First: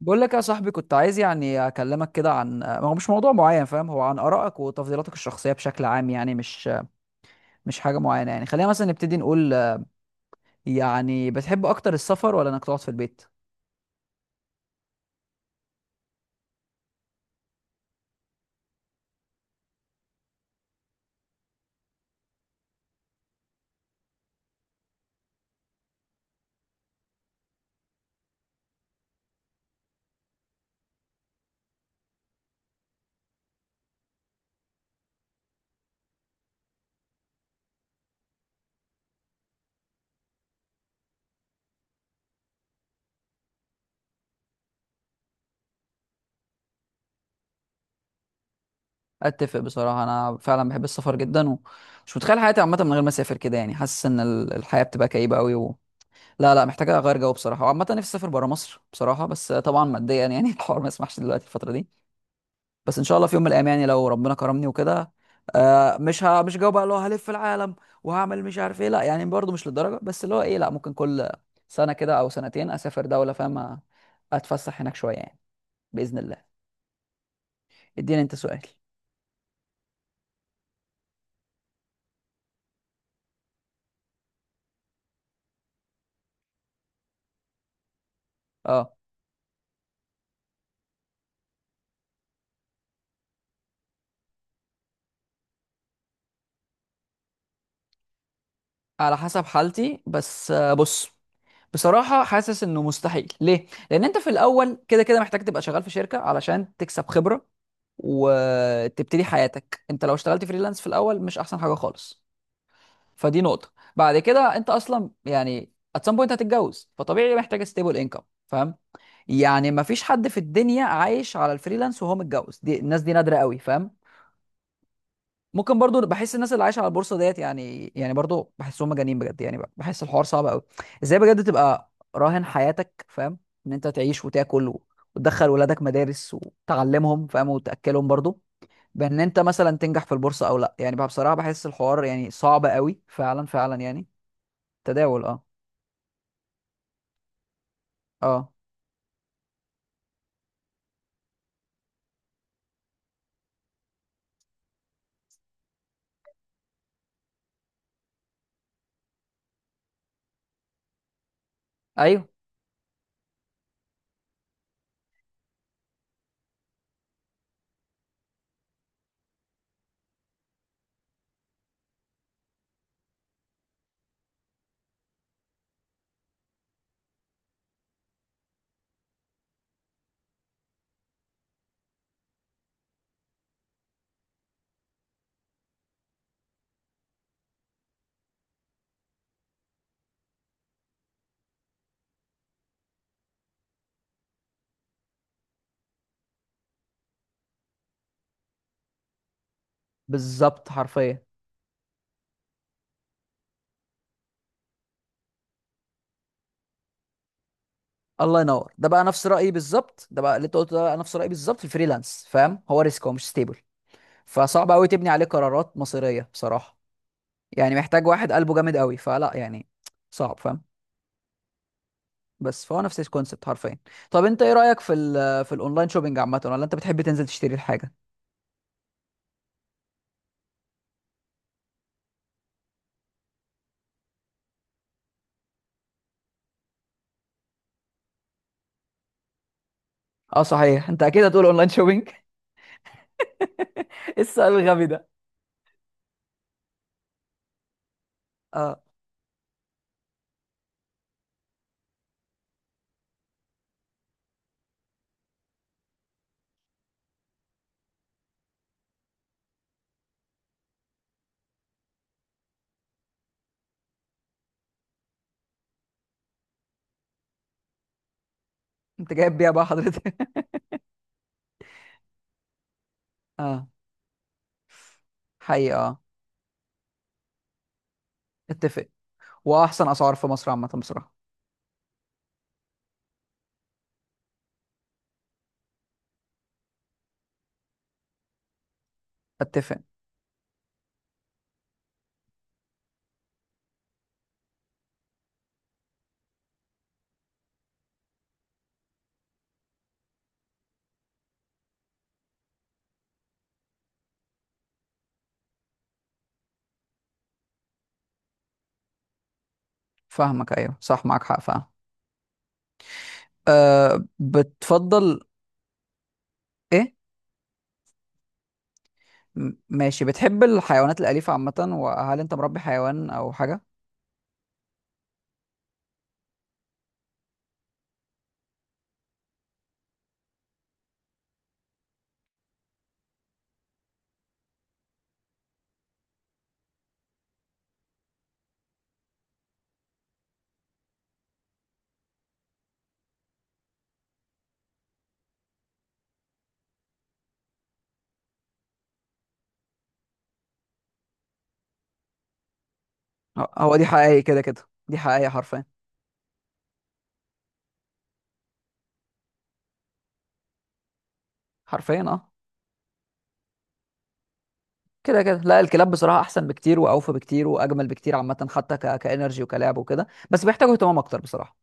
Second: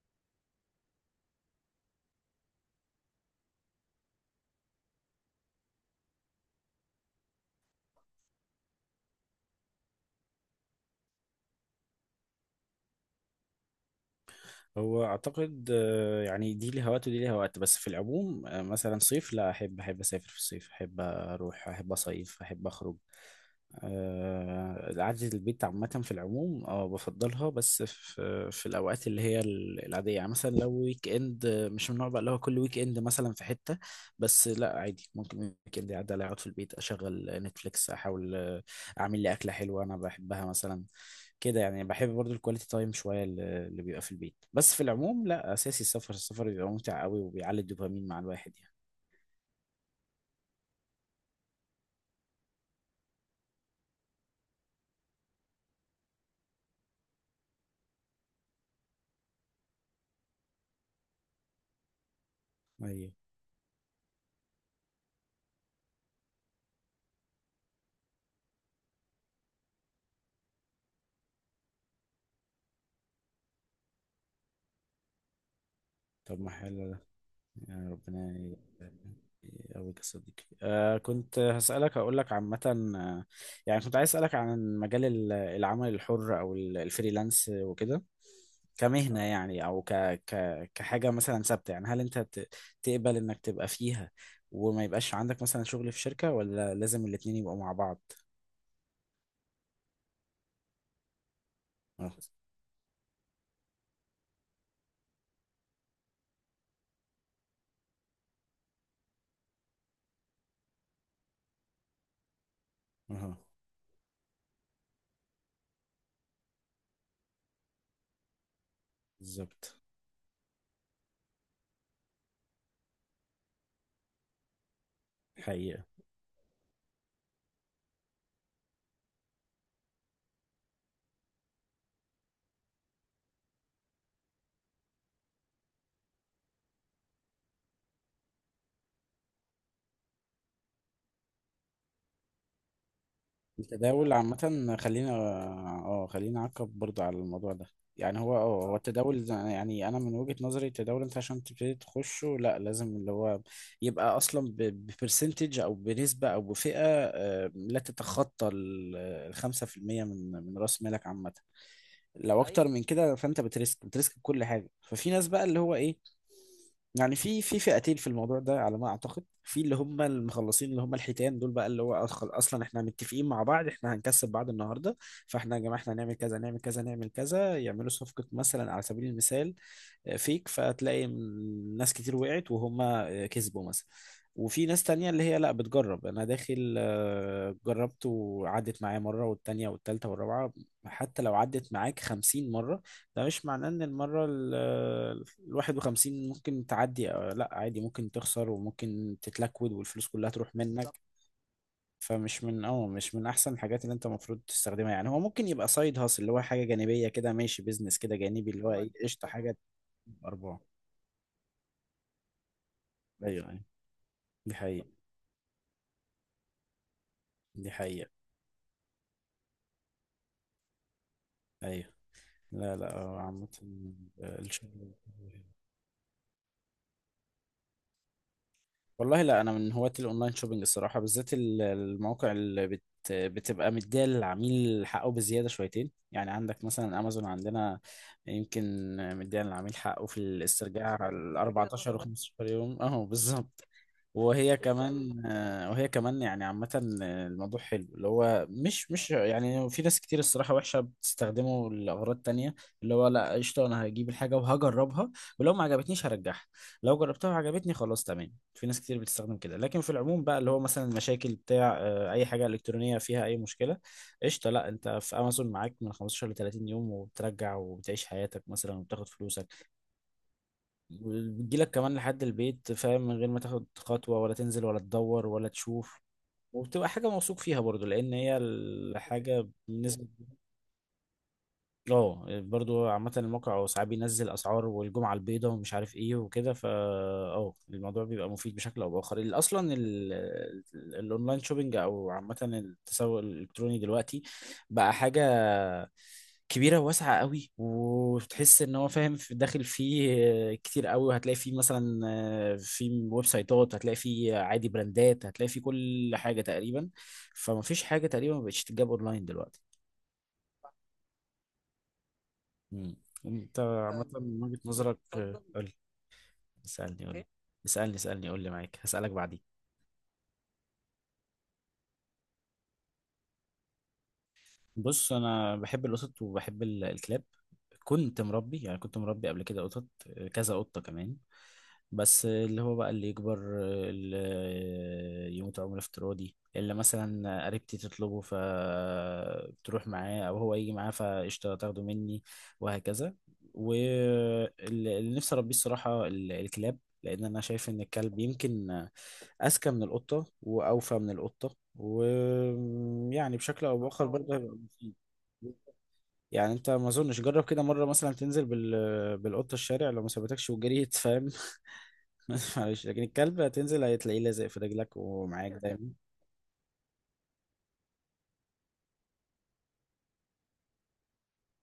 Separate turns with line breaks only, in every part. بقول لك يا صاحبي، كنت عايز يعني اكلمك كده عن ما هو مش موضوع معين، فاهم؟ هو عن ارائك وتفضيلاتك الشخصيه بشكل عام، يعني مش حاجه معينه. يعني خلينا مثلا نبتدي نقول، يعني بتحب اكتر السفر ولا انك تقعد في البيت؟
هو اعتقد يعني دي ليها وقت ودي ليها وقت، بس في العموم مثلا صيف لا، احب اسافر في الصيف، احب اروح، احب اصيف، احب اخرج. قعدة البيت عامة في العموم بفضلها، بس في الأوقات اللي هي العادية، يعني مثلا لو ويك إند، مش من النوع بقى اللي هو كل ويك إند مثلا في حتة. بس لا عادي، ممكن ويك إند يعدي عليا أقعد في البيت أشغل نتفليكس، أحاول أعمل لي أكلة حلوة أنا بحبها مثلا كده، يعني بحب برضو الكواليتي تايم شويه اللي بيبقى في البيت. بس في العموم لا، اساسي السفر. السفر بيبقى ممتع قوي وبيعلي الدوبامين مع الواحد يعني.
اتفق بصراحه، انا فعلا بحب السفر جدا، ومش متخيل حياتي عامه من غير ما اسافر كده. يعني حاسس ان الحياه بتبقى كئيبه قوي لا لا، محتاجه اغير جو بصراحه. وعامه نفسي اسافر بره مصر بصراحه، بس طبعا ماديا يعني الحوار ما يسمحش دلوقتي الفتره دي. بس ان
ايوه.
شاء الله في يوم من الايام، يعني لو ربنا كرمني وكده. آه، مش جاوب بقى اللي هو هلف العالم وهعمل مش عارف ايه. لا يعني برضه مش للدرجه، بس اللي هو ايه، لا ممكن كل سنه كده او سنتين اسافر دوله، فاهم؟ اتفسح هناك شويه يعني، باذن
طب ما
الله.
حلو ده، يعني
اديني انت
ربنا
سؤال.
يقويك يا صديقي. كنت هسألك، هقول لك عامة، آه، يعني كنت عايز أسألك عن مجال العمل الحر أو الفريلانس وكده،
اه،
كمهنة يعني، أو ك ك كحاجة مثلا ثابتة، يعني هل أنت تقبل إنك تبقى فيها وما يبقاش عندك مثلا شغل في شركة، ولا لازم الاتنين يبقوا مع بعض؟
على حسب حالتي بس. بص،
اه،
بصراحه حاسس انه مستحيل. ليه؟ لان انت في الاول كده كده محتاج تبقى شغال في شركه علشان تكسب خبره وتبتدي حياتك. انت لو اشتغلت فريلانس في الاول مش احسن حاجه خالص.
اه،
فدي نقطة. بعد كده انت اصلا يعني at some point هتتجوز، فطبيعي محتاج stable income، فاهم؟ يعني
بالظبط.
مفيش حد في الدنيا عايش على الفريلانس وهو متجوز، دي الناس دي نادرة قوي، فاهم؟ ممكن
حقيقة،
برضو بحس الناس اللي عايشة على البورصة ديت، يعني يعني برضو بحسهم مجانين بجد، يعني بحس الحوار صعب قوي. ازاي بجد تبقى راهن حياتك، فاهم؟ ان انت تعيش وتاكل وتدخل ولادك مدارس وتعلمهم، فاهم؟ وتأكلهم برضو، بان انت مثلا تنجح في البورصة او لا. يعني بقى بصراحة بحس الحوار يعني صعب قوي، فعلا فعلا يعني.
التداول عامة،
تداول، اه.
خلينا نعقب برضه على الموضوع ده. يعني هو
اه.
اه هو التداول، يعني انا من وجهة نظري التداول، انت عشان تبتدي تخشه لا، لازم اللي هو يبقى اصلا ببرسنتج او بنسبة او بفئة، لا تتخطى ال5% من راس مالك عامة.
ايوه
لو، ايوه، اكتر، ايوه، من كده، فانت بتريسك كل حاجة. ففي ناس بقى اللي هو ايه، يعني في فئتين في الموضوع ده على ما اعتقد. في اللي هم المخلصين، اللي هم الحيتان دول، بقى اللي هو اصلا احنا متفقين مع بعض، احنا هنكسب بعض النهارده. فاحنا يا جماعه احنا هنعمل كذا، نعمل كذا، نعمل كذا، يعملوا صفقه مثلا على سبيل المثال، فيك، فتلاقي ناس كتير وقعت وهم كسبوا مثلا. وفي ناس تانية اللي هي لا، بتجرب، انا داخل جربت وعدت معايا مرة والتانية والتالتة والرابعة. حتى لو عدت معاك 50 مرة، ده مش معناه ان المرة 51 ممكن تعدي. لا، عادي ممكن تخسر وممكن تتلكود والفلوس كلها تروح
بالظبط
منك بالظبط.
حرفيا.
فمش من اه مش من احسن الحاجات اللي انت المفروض تستخدمها، يعني هو ممكن يبقى سايد هاسل، اللي هو حاجه جانبيه كده، ماشي، بيزنس كده
الله
جانبي، اللي هو
ينور،
هو ايه،
ده بقى
قشطه
نفس
بالظبط،
رايي
حاجه
بالظبط. ده
تجيب
بقى اللي انت
ارباح.
قلته ده بقى نفس رايي بالظبط في الفريلانس، فاهم؟ هو ريسك، هو مش
ايوه،
ستيبل،
ايوه. دي
فصعب
حقيقه،
قوي تبني عليه قرارات مصيريه بصراحه.
دي
يعني محتاج
حقيقه.
واحد قلبه جامد قوي، فلا يعني صعب، فاهم؟
ايوه،
بس
لا،
فهو
لا،
نفس
هو
الكونسبت
عامه
حرفيا. طب انت ايه رايك في
الشغل.
في الاونلاين شوبينج عامه، ولا انت بتحب تنزل تشتري الحاجه؟
والله لا، انا من هواة الاونلاين شوبينج الصراحه، بالذات المواقع اللي بتبقى مديه للعميل حقه بزياده شويتين. يعني عندك مثلا امازون عندنا، يمكن مديه للعميل حقه في
اه صحيح،
الاسترجاع،
انت اكيد
كده
هتقول اونلاين
14
شوبينج
طبعا و15 يوم، اهو بالظبط.
ايه السؤال الغبي ده.
وهي كمان يعني عامة الموضوع حلو، اللي هو
اه،
مش يعني في ناس كتير الصراحة وحشة بتستخدمه لأغراض تانية. اللي هو لا، قشطة، أنا هجيب الحاجة وهجربها، ولو ما عجبتنيش هرجعها، لو جربتها وعجبتني خلاص تمام. في ناس كتير بتستخدم كده، لكن في العموم بقى اللي هو مثلا المشاكل بتاع أي حاجة إلكترونية فيها أي مشكلة، قشطة لا، أنت في أمازون معاك من 15 ل 30 يوم، وبترجع وبتعيش حياتك مثلا وبتاخد
انت جايب بيها
فلوسك.
بقى حضرتك.
بتجيلك كمان لحد البيت، فاهم، من غير ما
اه،
تاخد خطوة ولا تنزل ولا تدور ولا
حقيقه اه.
تشوف. وبتبقى حاجة موثوق فيها برضو، لأن هي
اتفق.
الحاجة
واحسن
بالنسبة.
اسعار في مصر عامه بصراحه.
اه، برضو عامة الموقع ساعات بينزل أسعار، والجمعة البيضاء ومش عارف ايه وكده، فا اه الموضوع بيبقى مفيد بشكل أو بآخر. أصلا
اتفق.
الأونلاين شوبينج أو عامة التسوق الإلكتروني دلوقتي بقى حاجة كبيره وواسعه قوي، وتحس ان هو فاهم في داخل فيه كتير قوي. وهتلاقي فيه مثلا في ويب سايتات، هتلاقي فيه عادي براندات، هتلاقي فيه كل حاجه تقريبا. فما فيش حاجه تقريبا ما بقتش تتجاب اونلاين دلوقتي.
فاهمك، ايوه صح، معاك حق، فاهم.
مم. انت عامه
أه،
من وجهه نظرك،
بتفضل.
بتفضل قول.
ايه؟
اسالني، قول ايه؟ اسالني، اسالني، قول لي، معاك هسالك بعدين.
ماشي، بتحب الحيوانات الاليفه عامه، وهل انت مربي حيوان او حاجه؟
بص، انا بحب القطط وبحب الكلاب. كنت مربي قبل كده قطط، كذا قطة كمان. بس اللي هو بقى، اللي يكبر، اللي يموت عمر افتراضي، اللي مثلا قريبتي تطلبه فبتروح معاه او هو يجي معاه فقشطة تاخده مني، وهكذا. واللي نفسي اربيه الصراحة الكلاب، لان انا شايف ان الكلب يمكن اذكى من القطة واوفى من القطة، ويعني
آه،
بشكل
هو
او
دي
باخر
حقيقي،
برضه
كده
هيبقى
كده
مفيد.
دي حقيقي حرفيا.
يعني انت ما اظنش جرب كده مره مثلا تنزل بالقطه الشارع، لو ما سابتكش وجريت، فاهم.
حرفيا اه.
معلش، لكن الكلب هتنزل هتلاقيه لازق في رجلك
كده كده،
ومعاك
لا الكلاب
دايما،
بصراحه احسن بكتير واوفى بكتير واجمل بكتير عامه، حتى كانرجي وكلعب وكده، بس بيحتاجوا اهتمام اكتر بصراحه.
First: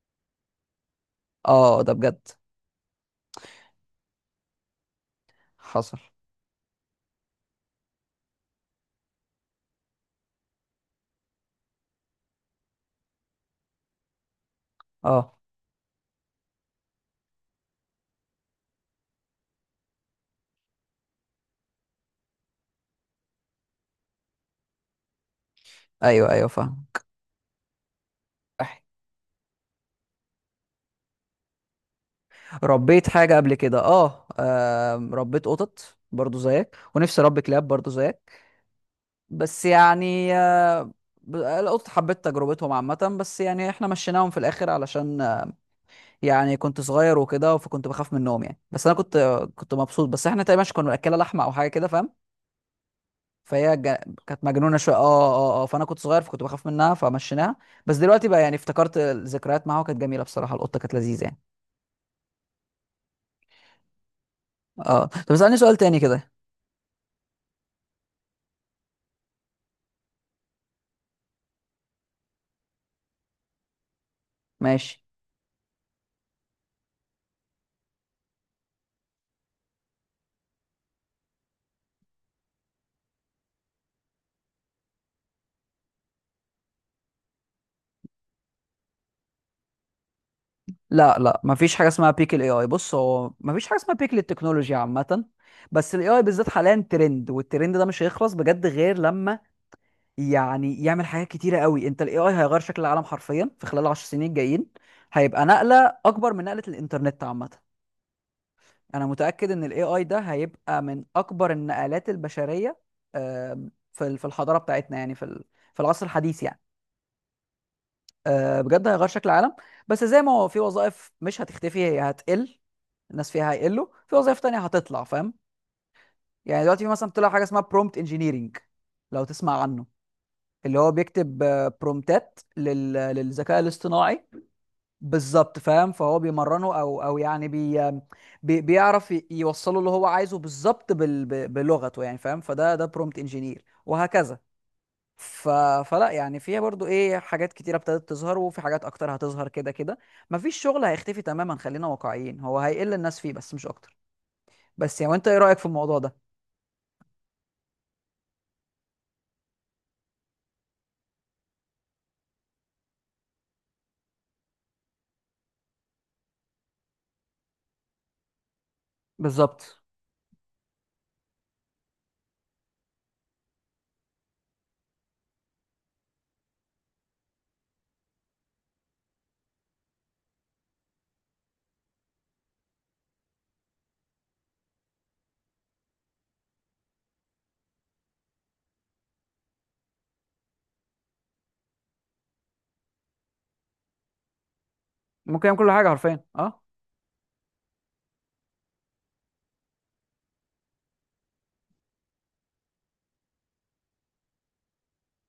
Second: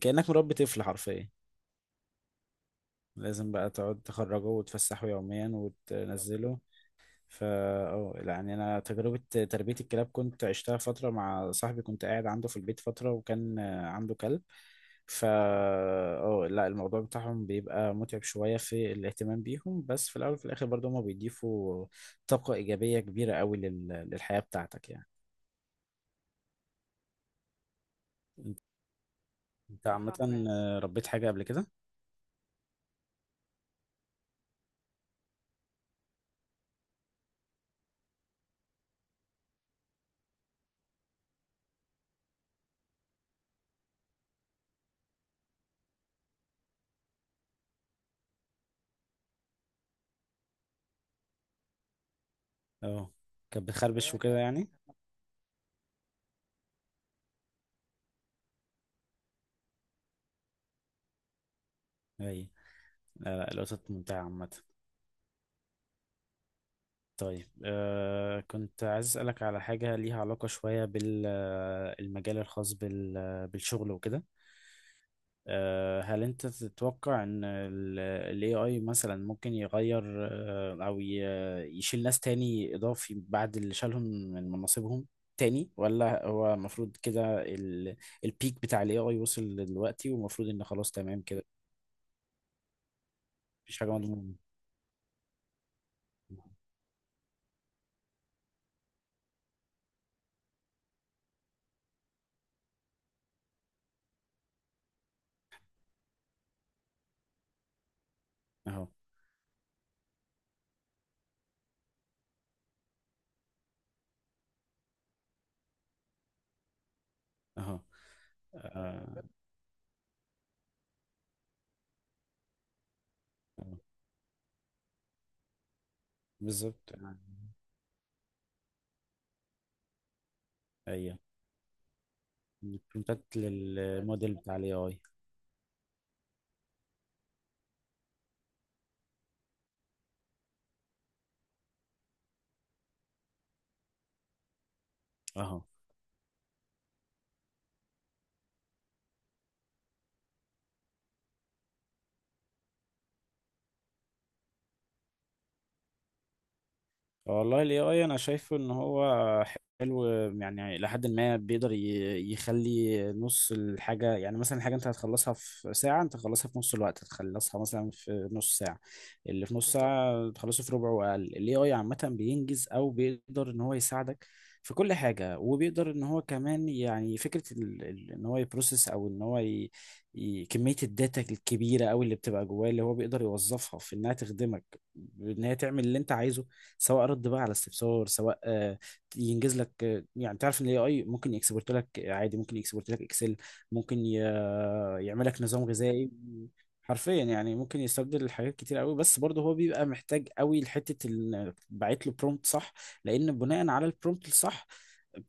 كانك مربي طفل حرفيا.
اه ده بجد.
لازم بقى تقعد تخرجه وتفسحه يوميا
حصل.
وتنزله. فا اه يعني انا تجربه تربيه الكلاب كنت عشتها فتره مع صاحبي، كنت قاعد عنده في البيت فتره وكان عنده كلب. فا
اه.
اه لا، الموضوع بتاعهم بيبقى متعب شويه في الاهتمام بيهم، بس في الاول وفي الاخر برضه هما بيضيفوا طاقه ايجابيه كبيره قوي للحياه بتاعتك يعني.
ايوه ايوه فاهم.
انت أنت عامه صح فعلا، ربيت حاجه قبل كده.
ربيت حاجة قبل كده اه. آم، ربيت قطط برضو زيك، ونفسي اربي كلاب برضو زيك. بس يعني آه، القطط حبيت تجربتهم عامة. بس يعني احنا مشيناهم في الاخر علشان آه، يعني كنت صغير وكده، فكنت بخاف منهم يعني. بس انا كنت آه، كنت مبسوط. بس احنا تقريبا كنا بناكلها لحمة او حاجة كده، فاهم؟
اه كانت
فهي جا-
بتخربش وكده
كانت
يعني.
مجنونة شوية. اه اه اه، آه، فانا كنت صغير فكنت بخاف منها فمشيناها. بس دلوقتي بقى يعني افتكرت الذكريات معاها، وكانت جميلة بصراحة، القطة كانت لذيذة يعني.
اي، لا، لا، القطط ممتعه عامه.
اه طب اسألني سؤال تاني كده.
طيب، كنت عايز أسألك على حاجة ليها علاقة شوية بالمجال الخاص بالشغل وكده.
ماشي.
هل أنت تتوقع إن ال AI مثلا ممكن يغير، أو يشيل ناس تاني إضافي بعد اللي شالهم من مناصبهم تاني؟ ولا هو المفروض كده البيك بتاع ال AI وصل دلوقتي ومفروض إن خلاص
لا
تمام
لا،
كده؟
مفيش حاجه اسمها بيك الاي اي. بص هو مفيش حاجه
مفيش حاجة
اسمها بيك
مضمونة.
للتكنولوجيا عامه، بس الاي اي بالذات حاليا ترند، والترند ده مش هيخلص بجد غير لما يعني يعمل حاجات كتيره قوي. انت الاي اي هيغير شكل العالم حرفيا في خلال 10 سنين الجايين. هيبقى نقله اكبر من نقله الانترنت عامه.
أهو،
انا متاكد ان الاي اي ده هيبقى من اكبر النقلات البشريه، آم، في في الحضاره بتاعتنا، يعني في في العصر الحديث يعني.
أهو،
آه، بجد هيغير
آه،
شكل العالم. بس زي ما هو، في وظائف مش هتختفي، هي هتقل الناس فيها،
آه،
هيقلوا. في وظائف تانية هتطلع، فاهم؟ يعني دلوقتي في
بالظبط،
مثلا طلع حاجة اسمها برومبت انجينيرنج، لو تسمع عنه، اللي هو
أيوه.
بيكتب آه، برومتات
كونتاكت
للذكاء الاصطناعي.
للموديل بتاع الاي اي،
بالظبط فاهم. فهو بيمرنه او او يعني بيعرف يوصله اللي هو عايزه بالظبط بلغته يعني، فاهم؟ فده ده برومبت انجينير وهكذا. ف...
اهو.
فلا يعني فيها برضو ايه، حاجات كتيرة ابتدت تظهر، وفي حاجات اكتر هتظهر كده كده. مفيش شغل هيختفي تماما، خلينا واقعيين، هو هيقل الناس فيه بس مش اكتر. بس يعني وانت ايه رأيك في الموضوع ده؟
والله ال AI أنا شايفه إن هو حلو، يعني لحد ما بيقدر يخلي نص الحاجة. يعني مثلا الحاجة أنت هتخلصها في ساعة، أنت هتخلصها في نص الوقت، هتخلصها مثلا في نص ساعة، اللي في نص
بالظبط،
بالظبط ساعة تخلصه في ربع وأقل. ال AI عامة بينجز، أو بيقدر إن هو يساعدك في كل حاجة، وبيقدر إن هو كمان يعني فكرة إن هو يبروسس، أو إن هو كمية الداتا الكبيرة أوي اللي بتبقى جواه، اللي هو بيقدر يوظفها في إنها تخدمك، إن هي تعمل اللي أنت عايزه، سواء رد بقى على استفسار، سواء ينجز لك، يعني تعرف ان الاي اي ممكن يكسبورت لك عادي، ممكن يكسبورت لك اكسل، ممكن يعمل لك
ممكن يعمل
نظام
كل حاجة
غذائي
حرفيا اه.
حرفيا. يعني ممكن يستبدل حاجات كتير قوي، بس برضه هو بيبقى محتاج قوي لحته بعت له برومبت صح، لان بناء على البرومبت الصح.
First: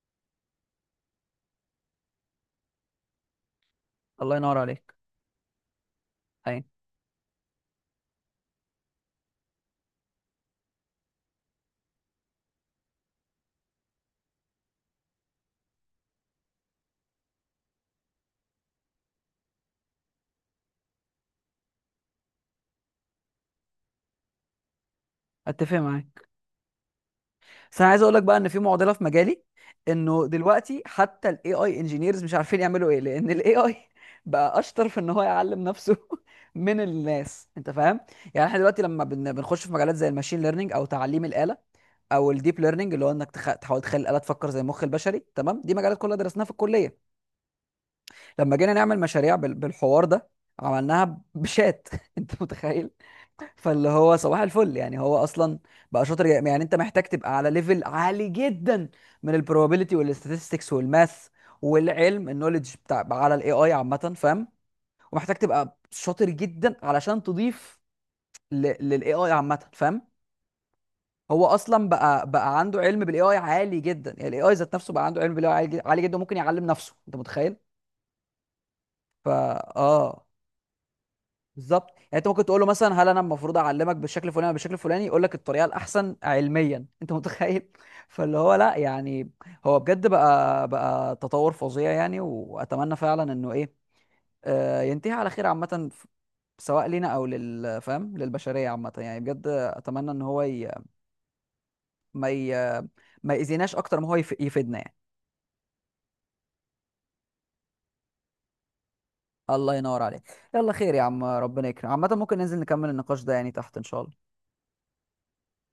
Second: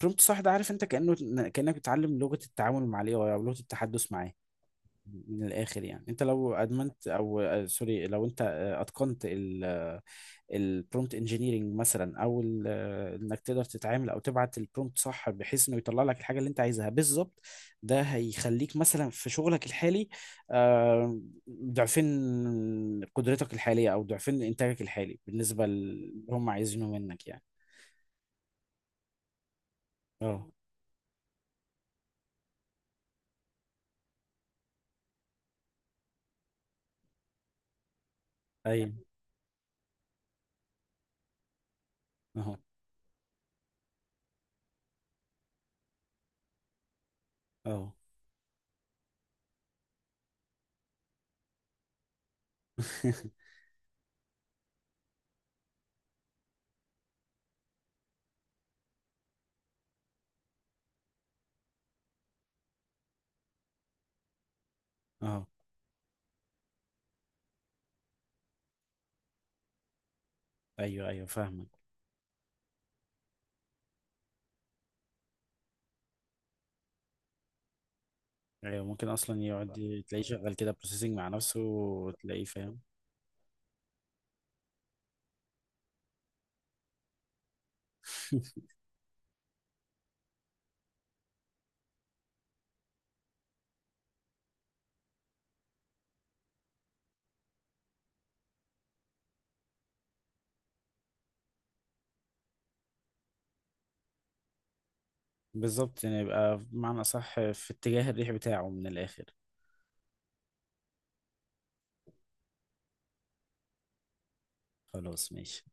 برومبت صح ده، عارف، انت كانك بتتعلم لغه التعامل مع الاي اي، او لغه التحدث معاه.
الله ينور عليك.
من الاخر، يعني انت لو
اي.
ادمنت او سوري، لو انت اتقنت البرومبت انجينيرنج مثلا، او انك تقدر تتعامل او تبعت البرومبت صح بحيث انه يطلع لك الحاجه اللي انت عايزها بالظبط، ده هيخليك مثلا في شغلك الحالي آه، ضعفين قدرتك الحاليه، او ضعفين انتاجك الحالي بالنسبه
اتفق
اللي
معاك.
هم عايزينه منك يعني.
بس انا عايز اقول لك بقى ان في معضلة في مجالي، انه
اه،
دلوقتي حتى الاي اي انجينيرز مش عارفين يعملوا ايه، لان الاي اي بقى اشطر في ان هو يعلم نفسه من الناس، انت فاهم؟ يعني احنا دلوقتي لما
ايوه.
بنخش في مجالات زي الماشين ليرنينج او تعليم الآلة، او
اهو،
الديب ليرنينج، اللي هو انك تحاول تخلي الآلة تفكر زي المخ البشري. تمام، دي مجالات كلها درسناها في الكلية.
اهو.
لما جينا نعمل مشاريع بالحوار ده، عملناها بشات انت متخيل؟ فاللي هو صباح الفل يعني. هو اصلا بقى شاطر يعني انت محتاج تبقى على ليفل عالي جدا من البروبابيلتي والاستاتستكس والماث، والعلم النوليدج بتاع على الاي اي عامه، فاهم؟ ومحتاج
اه،
تبقى شاطر جدا علشان تضيف للاي اي عامه، فاهم؟
ايوه، ايوه،
هو
فاهمك.
اصلا بقى عنده علم بالاي اي عالي جدا. يعني الاي اي ذات نفسه بقى عنده علم بالاي اي عالي جدا، وممكن يعلم نفسه، انت متخيل؟
ايوه، ممكن
فا
اصلا يقعد تلاقيه
اه
شغال كده بروسيسنج مع نفسه،
بالظبط. يعني انت
وتلاقيه
ممكن تقول له
فاهم.
مثلا هل انا المفروض اعلمك بالشكل الفلاني ولا بالشكل الفلاني، يقول لك الطريقه الاحسن علميا، انت متخيل؟ فاللي هو لا يعني، هو بجد بقى تطور فظيع يعني. واتمنى فعلا انه ايه، آه، ينتهي على خير عامه، سواء لينا او لل، فاهم؟ للبشريه عامه يعني، بجد اتمنى ان هو ما ي... ما يأذيناش اكتر ما هو يفيدنا يعني.
بالظبط. يعني يبقى بمعنى أصح في اتجاه الريح بتاعه من الآخر.
الله ينور عليك. يلا خير يا عم، ربنا يكرم عامه. ممكن ننزل نكمل النقاش ده يعني تحت ان شاء الله.
خلاص ماشي.